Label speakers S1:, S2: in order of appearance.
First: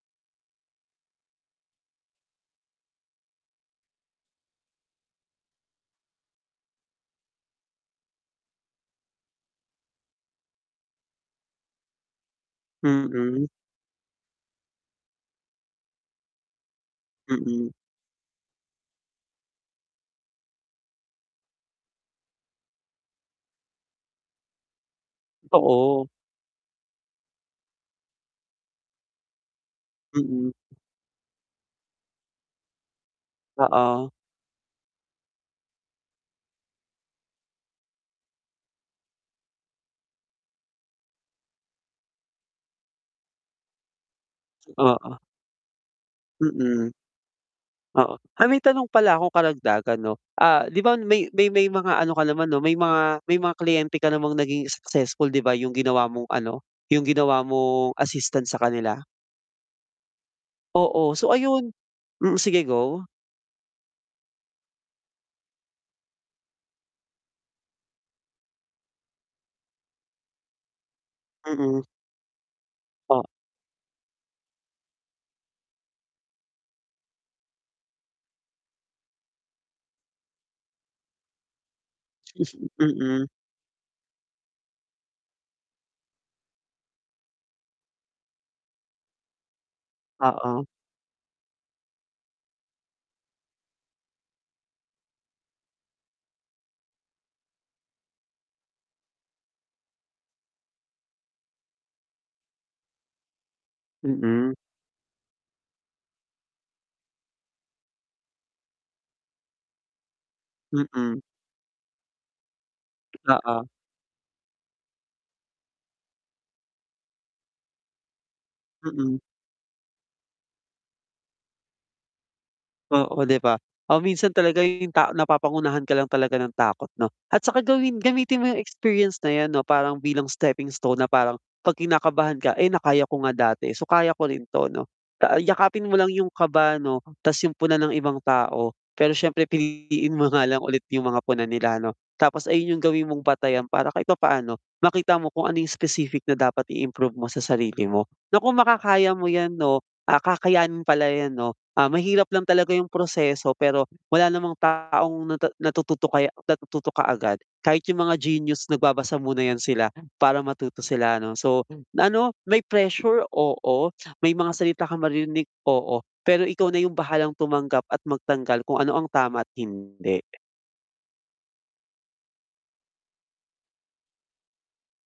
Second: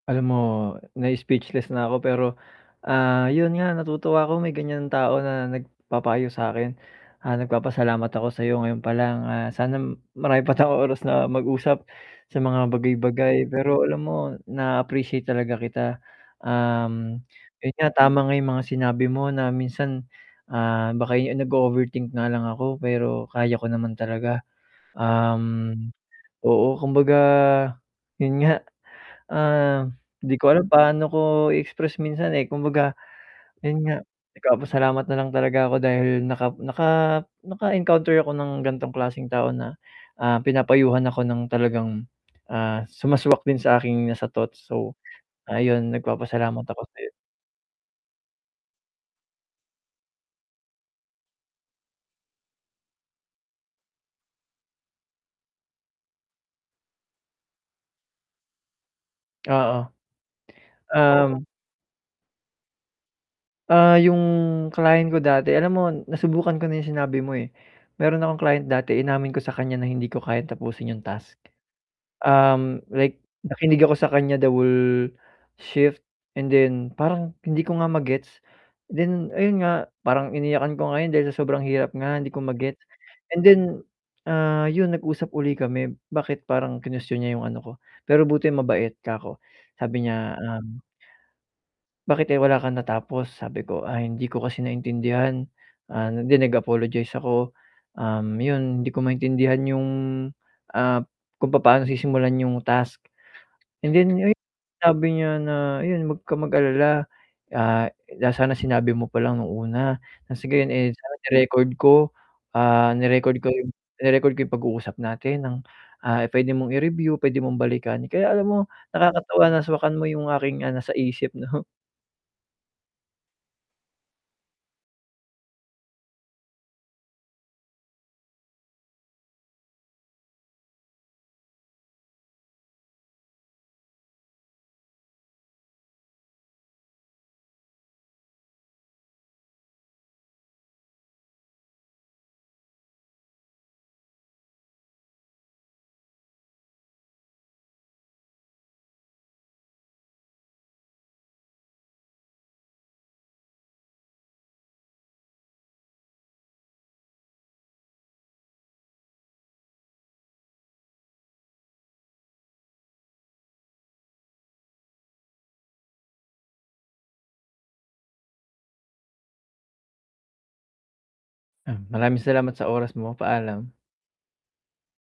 S1: Alam mo, na-speechless na 'ko. Pero ah, yun nga, natutuwa ako, may ganyan tao na nagpapayo sa akin. Ah, nagpapasalamat ako sayo ngayon pa lang. Ah, sana marami pa tayong oras na mag-usap sa mga bagay-bagay.
S2: Mhm.
S1: Pero alam mo, na-appreciate talaga kita. Um,
S2: Mm.
S1: yun nga tama nga yung mga sinabi mo na minsan, ah, baka eh nag-o-overthink nga lang ako pero kaya ko naman talaga. Um,
S2: Oo.
S1: oo, kumbaga yun nga. Ah, di
S2: Mm.
S1: ko alam paano ko i-express minsan eh. Kumbaga yun nga,
S2: Oo.
S1: nagpapasalamat nalang talaga ako dahil naka naka naka-encounter ako ng gantong klaseng tao na, ah, pinapayuhan ako ng talagang ah, sumaswak din sa aking nasa thoughts so,
S2: Oo.
S1: ayun nagpapasalamat ako
S2: Mm.
S1: sayo.
S2: Oo, ay may tanong pala akong karagdagan no. Ah, 'di ba may may may mga ano ka naman no may mga may mga kliyente ka namang naging successful 'di ba, yung ginawa mong ano yung ginawa mong assistant sa kanila.
S1: Oo.
S2: Oo. So
S1: Um
S2: ayun, mm, sige go.
S1: ah, yung client ko dati alam mo nasubukan ko na yung sinabi mo eh, meron akong client dati inamin ko sa kanya na hindi ko kayang tapusin yung task.
S2: Mm.
S1: Um, like
S2: O
S1: nakinig ako sa kanya the whole shift and then parang hindi ko nga ma-gets. Then, ayun nga, parang iniyakan ko yun dahil sa sobrang hirap nga hindi ko ma-gets
S2: Mm.
S1: and then, ah, yun nag-usap ulit kami. Bakit parang, kinuwestiyon niya yung ano ko, pero buti mabait, ka ko sabi niya,
S2: Oo.
S1: um, bakit eh wala kang natapos, sabi ko, ah hindi ko kasi maintindihan ah, and then nag apologize ako. Um, yun hindi ko maintindihan yung ah, kung papaano sisimulan yung task. And then ayu
S2: Mhm.
S1: sabi niya na, ayun, wag ka mag alala, ah, sana sinabi mo palang nung una. Ah sige, yun eh, sana
S2: Mm.
S1: ni-record ko. Ah, ni-record ko
S2: Oo.
S1: yung ire-record ko yung pag-uusap natin ng ah, pwede mong i-review, pwede mong balikan. Kaya alam mo,
S2: Mm.
S1: nakakatawa naswakan mo yung aking, ah, nasa isip no.
S2: Oo, 'di ba. Ah minsan talaga yung tao napapangunahan ka lang talaga ng takot 'no. At saka gawin gamitin mo yung experience na yan ano parang bilang stepping stone na parang, pag kinakabahan ka. Eh na kaya ko nga dati so kaya ko rin to 'no. Ah, yakapin mo lang yung kaba 'no 'tas yung puna ng ibang tao. Pero syempre piliin mo nga lang ulit yung mga puna nila 'no. Tapos ayun yung gawin mong batayan para kahit papaano, makita mo kung ano yung specific na dapat i-improve mo sa sarili mo. Nako kung makakaya mo yan 'no. Ah kakayanin pala yan 'no. Ah, mahirap lang talaga yung proseso pero, wala namang taong na natututo kaya o natututo kaagad. Kahit yung mga genius nagbabasa muna yan sila para matuto sila 'no. So, na ano may pressure, oo, may mga salita kang maririnig, oo, pero ikaw na yung bahalang tumanggap at magtanggal kung ano ang tama't hindi.
S1: Ah, maraming salamat sa oras mo paalam.